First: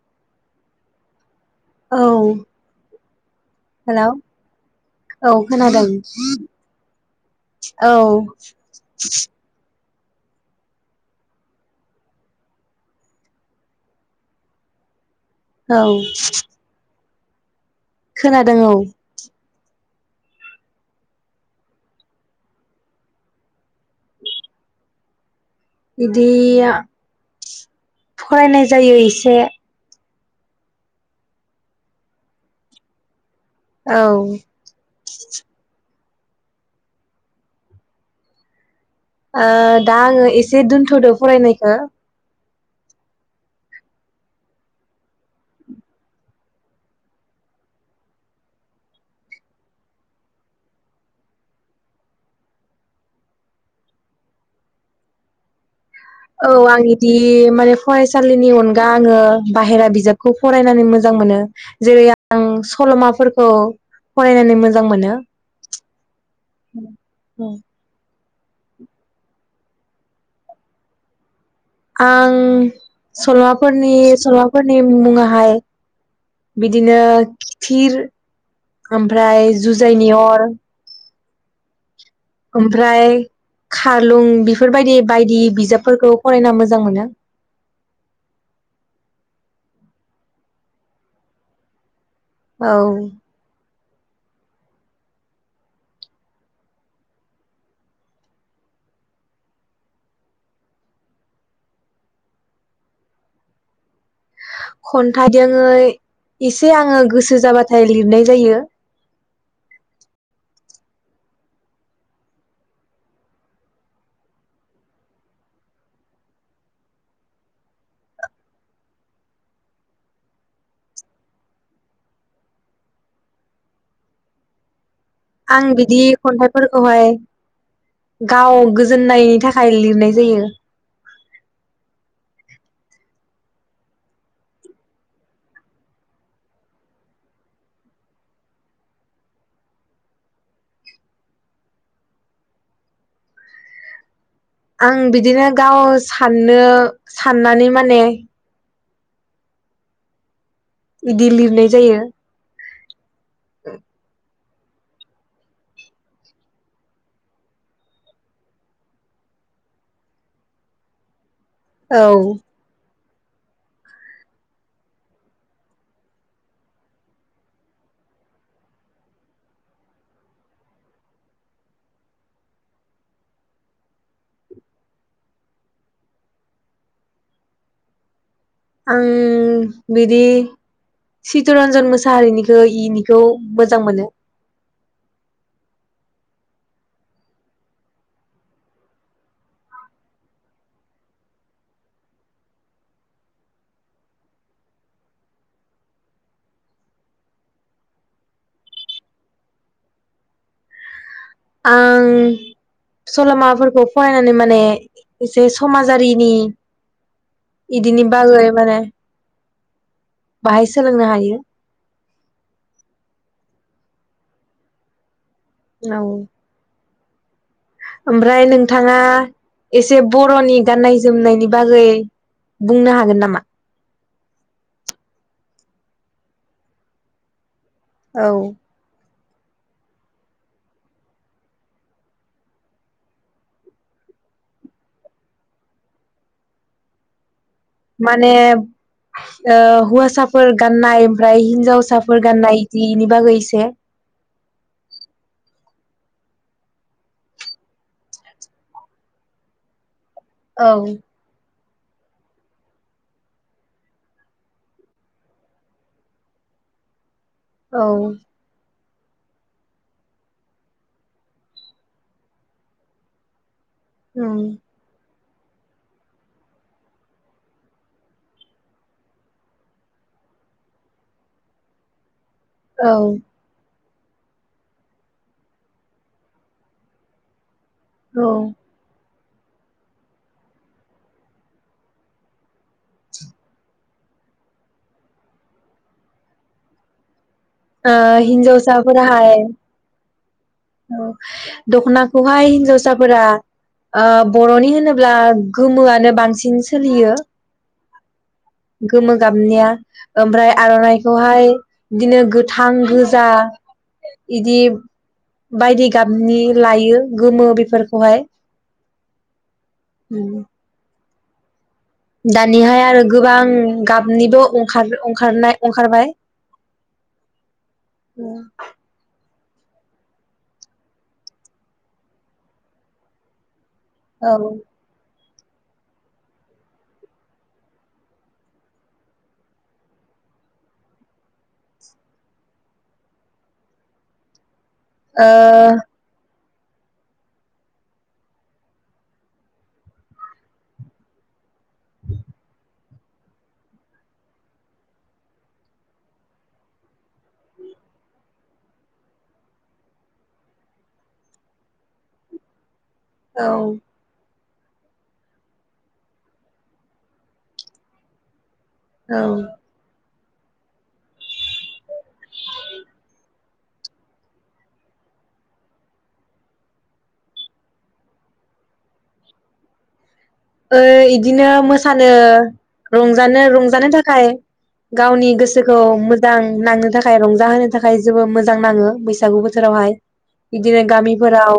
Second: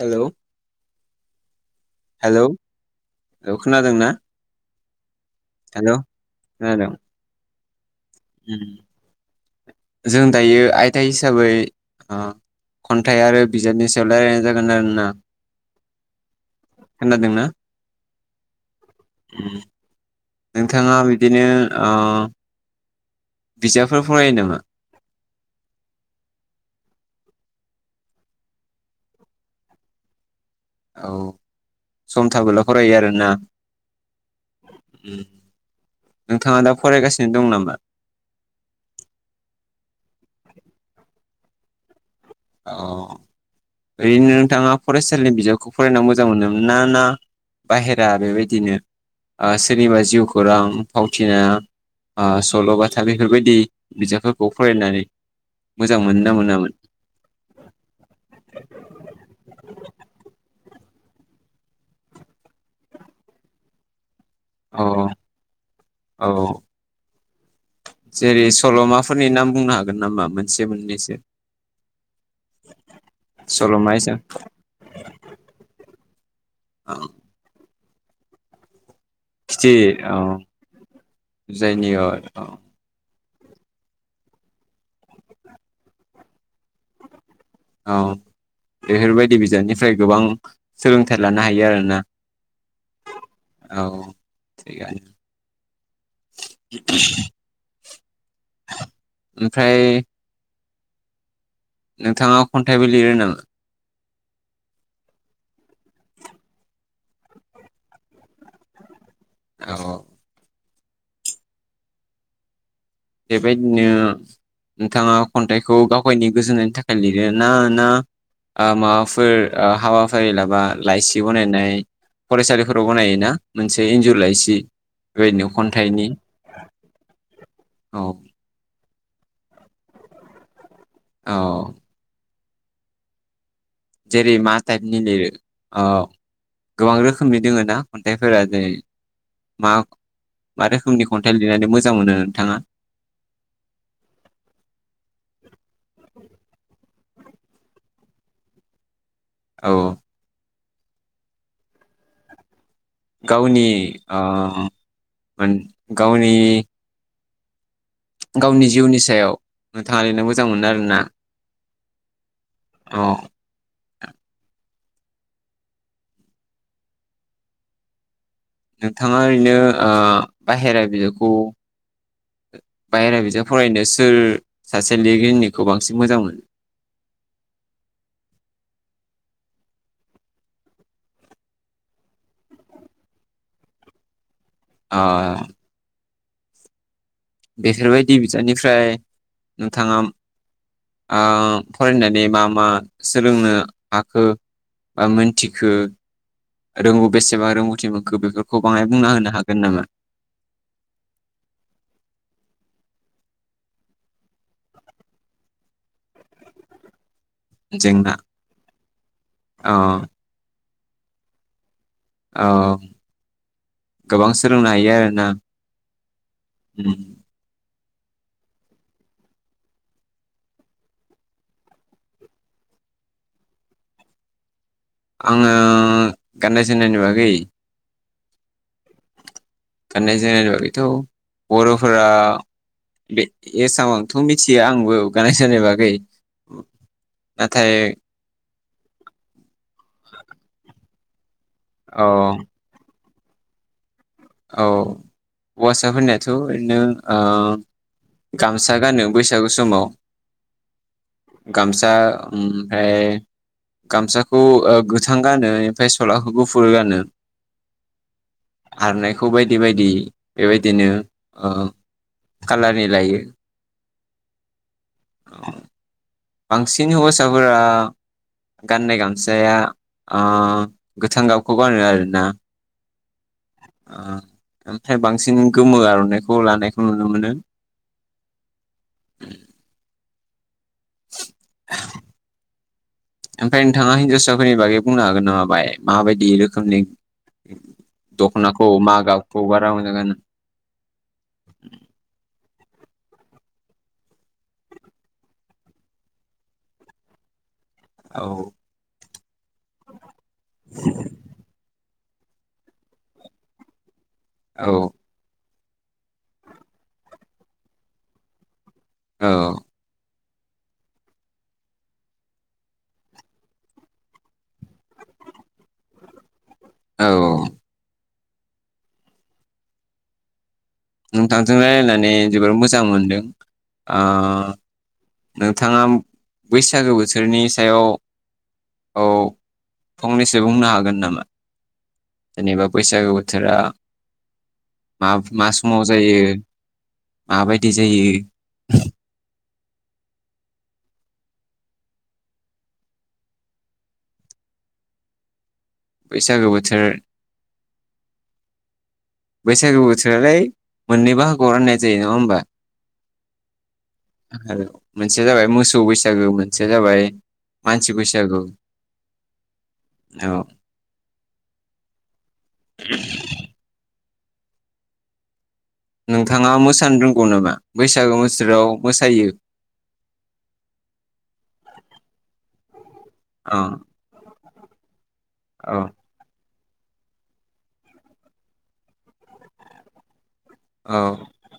Hello औ hello औ खोनादोंना हेलौ औ खोनादों हेलौ । खोनादों औ उम। । जों दायो आयदा हिसाबै खन्थाइ आरो बिजाबनि सायाव रायलायनाय जागोन आरोना। औ। खोनादोंंना? खोनादों औ नोंथांङा बिदिनो ओ बिजाबफोर फरायो नामा? इदिया फरायनाय जायो इसे। औ सम थाबोला फरायो आरोना। औ। उम। नोंथाङा दा फरायगासिनो दं नामा? ओ दा आङो एसे दोन्थ'दो फरायनायखो। अ ओरैनो नोंथाङा फरायसालिनि बिजाबखौ फरायनानै मोजां मोनोम ना ना बाहेरा बेबायदिनो ओ सोरनिबा जिउखौरां फावथिना ओ सल'बाथा बेफोरबायदि बिजाबफोरखौ फरायनानै मोजां मोनो ना औ मोनामोन? आं बिदि माने फरायसालिनि अनगा आङो बाहेरा बिजाबखौ फरायनानै मोजां मोनो जेरै आं सलमाफोरखौ फरायनानै अ मोजां मोनो। औ जेरै सल'माफोरनि नाम बुंनो हागोन नामा मोनसे मोननैसो? आं सल'मा सल'माफोरनि हिसाब सल'माफोरनि मुङाहाय औ बिदिनो थिर ओमफ्राय जुजाइनि अर जुजायनि अर। ओमफ्राय खारलुं बिफोरबायदि बायदि बिजाबफोरखौ फरायना मोजां मोनो। अह बेफोरबायदि बिजाबनिफ्राय गोबां सोलोंथाइ लानो हायो आरोना। औ। औ थिगानो ओमफ्राय नोंथाङा खन्थाइबो लिरो नामा? खन्थाइ दोङै एसे आङो गोसो जाबाथाय लिरनाय जायो। औ। बेबायदिनो नोंथाङा खन्थाइखौ गावगायनि गोजोननायनि थाखाय लिरो ना ना माबाफोर हाबाफारि लाबा लाइसि बनायनाय फरायसालिफोराव बनायोना मोनसे इन्जुर लाइसि बेबायदिनो आं बिदि खन्थाइनि खन्थाइफोरखौहाय औ गाव गो गोजोननायनि थाखाय लिरनाय जायो। अ जेरै मा टाइपनि लिरो आ गोबां रोखोमनि दोङो ना खन्थाइफोरा जेरै मा मा रोखोमनि खन्थाइ लिरनानै मोजां मोनो नोंथाङा? आं बिदिनो गाव साननो साननानै माने औ। इदि लिरनाय जायो। गावनि आ उम मान गावनि गावनि जिउनि सायाव नोंथाङा लिरनो मोजां मोनो आरो ना? औ। औ। नोंथाङा ओरैनो ओ बाहेरा बिजाबखौ बाहेरा बिजाब फरायनो सोर सासे लिरगिरिनिखौ बांसिन मोजां मोनो? आं बिदि चितरन्जन मोसाहारिनिखौ इनिखौ मोजां मोनो। अह बेफोरबायदि बिजाबनिफ्राय नोंथाङा ओ फरायनानै मा मा सोलोंनो हाखो बा मिनथिखो? रोंगौ बेसेबां रोंगौथि मोनखो बेफोरखौ बाङाय बुंना होनो हागोन नामा? आं सल'माफोरखौ फरायनानै माने एसे समाजारिनि इदिनि जोंना बागै माने अ बाहायस सोलोंनो हायो। औ गोबां सोलोंनो हायो आरोना। औ। उम ओमफ्राय नोंथाङा एसे बर'नि गाननाय जोमनायनि बागै बुंनो हागोन नामा? आङो गाननाय-जिमनायनि बागै। औ। गाननाय-जोमनायनि बागैथ' बर'फोरा बे एसेबांथ' मिथिया आंबो गाननाय जोमनाय बागै। नाथाय माने ओ हुवासाफोर गाननाय। ओमफ्राय अ हिन्जावसाफोर गाननाय इदि निबागै इसे। औ हौवासाफोरनियाथ' ओरैनो ओ गामसा गानो बैसागु समाव औ। गामसा ओमफ्राय गामसाखौ गोथां गानो ओमफ्राय सलाखौ गफुरो गानो। औ। आरनायखौ बायदि बायदि बेबायदिनो ओ कालारनि लायो। उम बांसिन हौवासाफोरा गाननाय गामसाया ओ गोथां गाबखौ गानो आरोना। औ ओ ओमफ्राय बांसिन गोमो आर'नाइखौ लानायखौ नुनो मोनो। औ [inaudible] ओमफ्राय नोंथाङा हिनजावसाफोरनि बागै बुंनो हागोन नामा बाङाय माबायदि रोखोमनि ओ दख'नाखौ मा हिनजावसाफोराहाय गाबखौ बारा मोजां गानो दख'नाखौहाय हिनजावस साफोरा ओ बर'नि होनोब्ला गोमोआनो बांसिन सोलियो । औ गोमो गाबनिया ओमफ्राय आरनाइखौहाय बिदिनो गोथां गोजा बिदि औ बायदि गाबनि लायो गोमो बेफोरखौहाय औ। [inaudible] दानिहाय आरो गोबां गाबनिबो अंखार अंखारनाय अंखारबाय। औ औ [unintelligible] नोंथांजों रायलायनानै जोबोर मोजां मोनदों आ औ ओ नोंथाङा बैसागो बोथोरनि सायाव औ फंनैसो बुंनो हागोन नामा जेनेबा बैसागो बोथोरा मा औ मा समाव जायो माबायदि जायो बैसागो बोथोर बैसागो बोथोरालाय मोननै बाहागोआव राननाय जायो नङा होमबा? औ। आरो मोनसेया जाबाय मोसौ बैसागो मोनसेया जाबाय मानसि बैसागु। औ। औ नोंथाङा मोसानो रोंगौ नामा बैसागो बोसोराव मोसायो? ओ इदिनो मोसानो रंजानो अ रंजानो थाखाय गावनि औ गोसोखौ मोजां नांनो थाखाय रंजाहोनो थाखाय जेबो मोजां नाङो बैसागु बोथोरावहाय। बिदिनो औ गामिफोराव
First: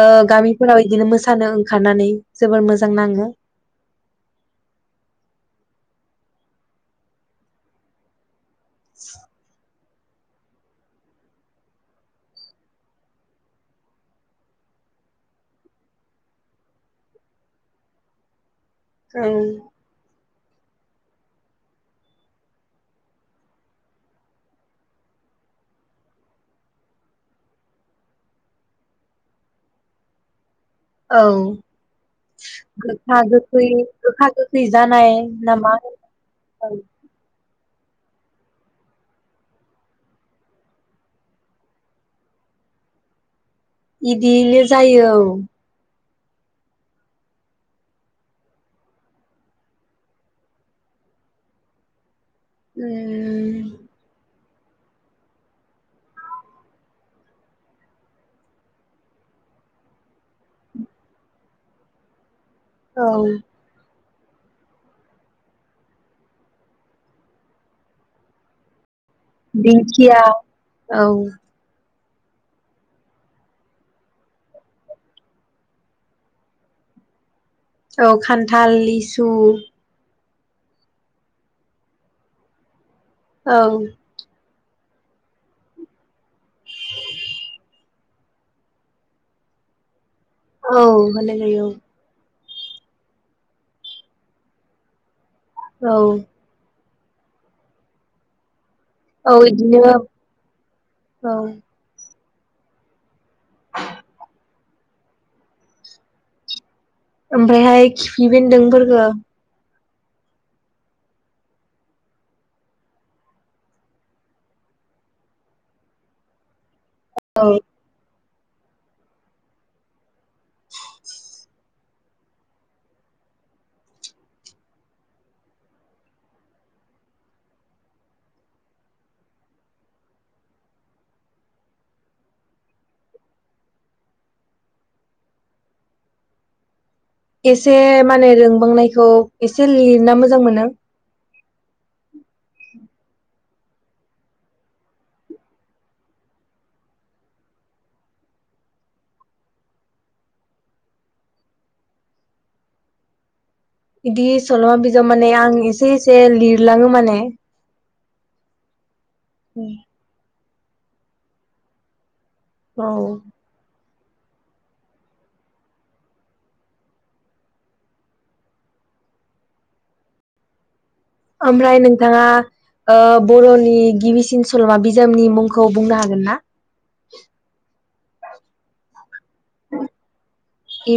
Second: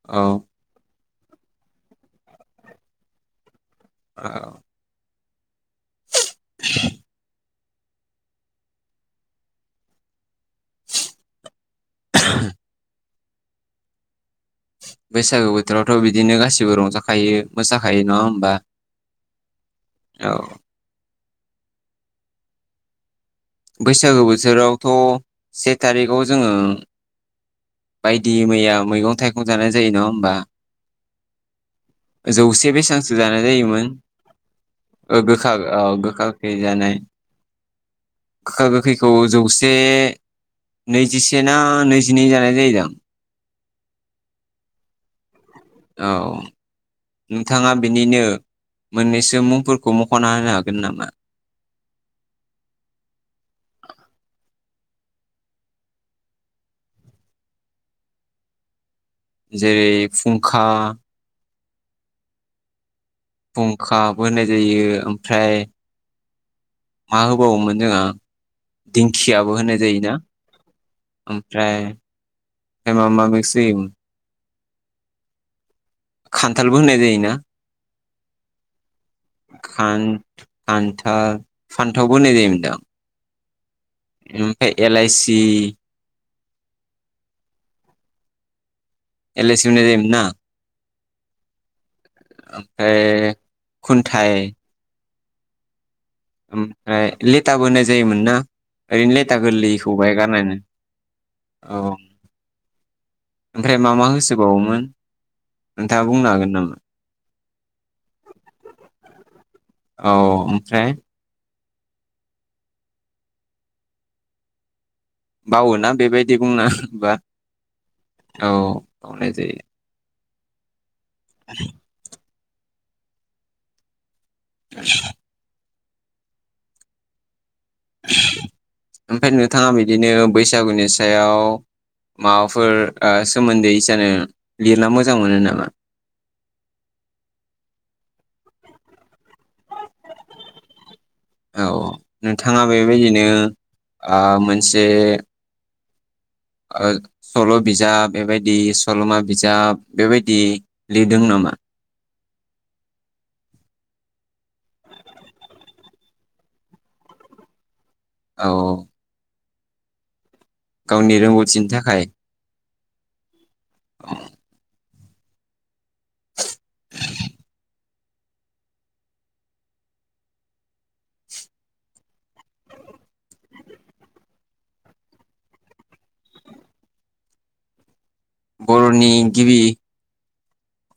ओ औ गामिफोराव इदिनो मो सानो ओंखारनानै जोबोर मोजां नाङो औ [inaudible] [inaudible] [unintelligible] बैसागु बोथोरावथ' बिदिनो गासिबो रंजाखायो मोसाखायो नङा होमबा! औ औ बैसागो बोथोरावथ' से थारिखाव जोङो बायदि मैया मैगं थाइगं जानाय जायो नङा होमबा? औ जौसे बेसांसो गोखा जानाय गोखै जायोमोन गोखा गोखै जानाय ओ गोखा नामा औ गोखा गोखै ओं, जानाय गोखा गोखैखौ जौसे नैजिसे ना नैजिनै जानाय [unintelligible] इदिले जायो औ । औ नोंथाङा बिनिनो मोननैसो मुंफोरखौ मख'ना होनो हागोन नामा? उम जेरै फुंखा औ फुंखा बो होननाय जायो ओमफ्राय मा होबावोमोन जोंहा दिंखियाबो होनाय जायोना दिंखिया औ ओमफ्राय [unintelligible] खान्थालबो होननाय जायोना? औ खान्थाल लिसु आन्था फान्थावबो होननाय जायोमोनदां औ ओमफाय एलाइसि [inaudible] एलाइसि जायोमोन ना? औ होनाय जायो औ ओमफाय खुन्थाइ । औ ओमफ्राय लेथा बो होनाय जायोमोन ना । ओरैनो लेथा औ इदिनो गोरलैखौ बाय गारनायनाय औ औ ओमफ्राय मा मा होसोबावोमोन नोंथाङा बुंनो हागोन नामा? ओमफायहाय खिफि बेन्दोंफोरखो औ ओमफ्राय बावोना बेबायदि बुंनो बा औ हनाय जायो। [inaudible] [inaudible] [inaudible] ओमफाय नोंथाङा बिदिनो बैसागुनि सायाव माबाफोर ओ सोमोन्दै इसानो लिरना मोजां मोनो नामा । एसे माने रोंबांनायखौ एसे लिरना मोजां मोनो । औ नोंथाङा बेबायदिनो आ मोनसे ओ सल' बिजाब बेबायदि सल'मा बिजाब बेबायदि लिरदों नामा? बिदि सल'मा बिजाब माने आं एसे एसे लिरलाङो माने । औ [inaudible] गावनि रोंगौथिनि थाखाय औ उम ओमफ्राय नोंथाङा ओ बरनि गिबिसिन सल'मा बिजाबनि मुंखौ बुंनो हागोन ना? बर'नि गिबि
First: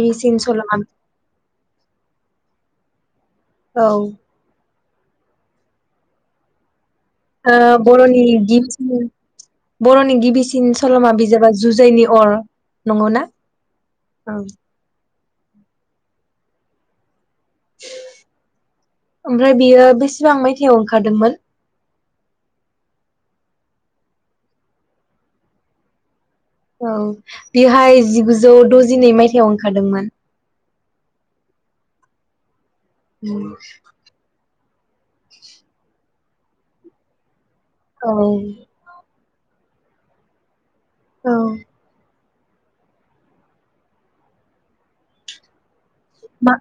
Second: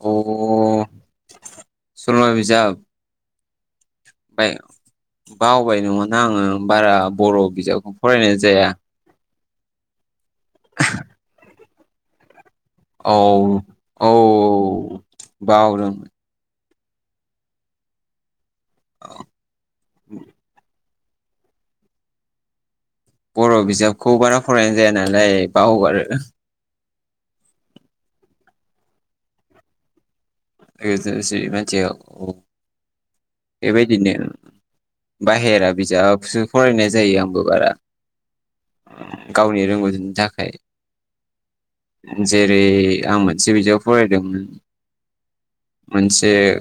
अ सल'मा सलमा बिजाब? औ। बाय बावबाय नङा ना आङो। बारा बर' ओ बिजाबखौ बर'नि फरायनाय जाया गिबिसिन बरनि गिबि सिन सल'मा बिजाबा जुजाइनि अर। नंगौना औ औ बावदों। ओमफ्राय बियो बेसेबां मायथाइयाव ओंखारदोंमोन बर' बिजाबखौ बारा फरायनाय जाया नालाय बावगारो। औ बेहाय जिगुजौ द'जिनै मायथाइयाव ओंखारदोंमोन। [unintelligible] मायथाइयाव अ। एबायदिनो बाहेरा बिजाबसो फरायनाय जायो आंबो बारा औ गावनि रोंगौथिनि थाखाय औ जेरै आं मोनसे बिजाब फरायदोंमोन। मोनसे मा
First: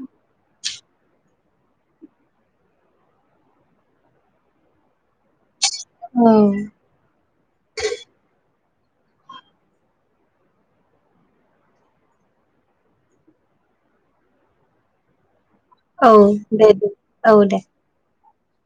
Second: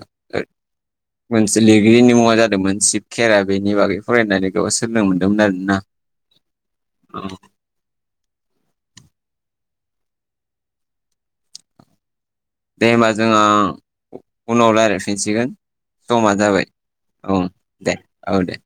मोनसे लिरगिरिनि मुङा जादोंमोन सिशिब खेरा बेनि बागै फरायनानै बेयाव सोलोंनो मोन्दोंमोन आरोना। औ औ दे होमबा जोंहा उनाव रायलायफिनसिगोन। औ दे दे औ दे। औ दे।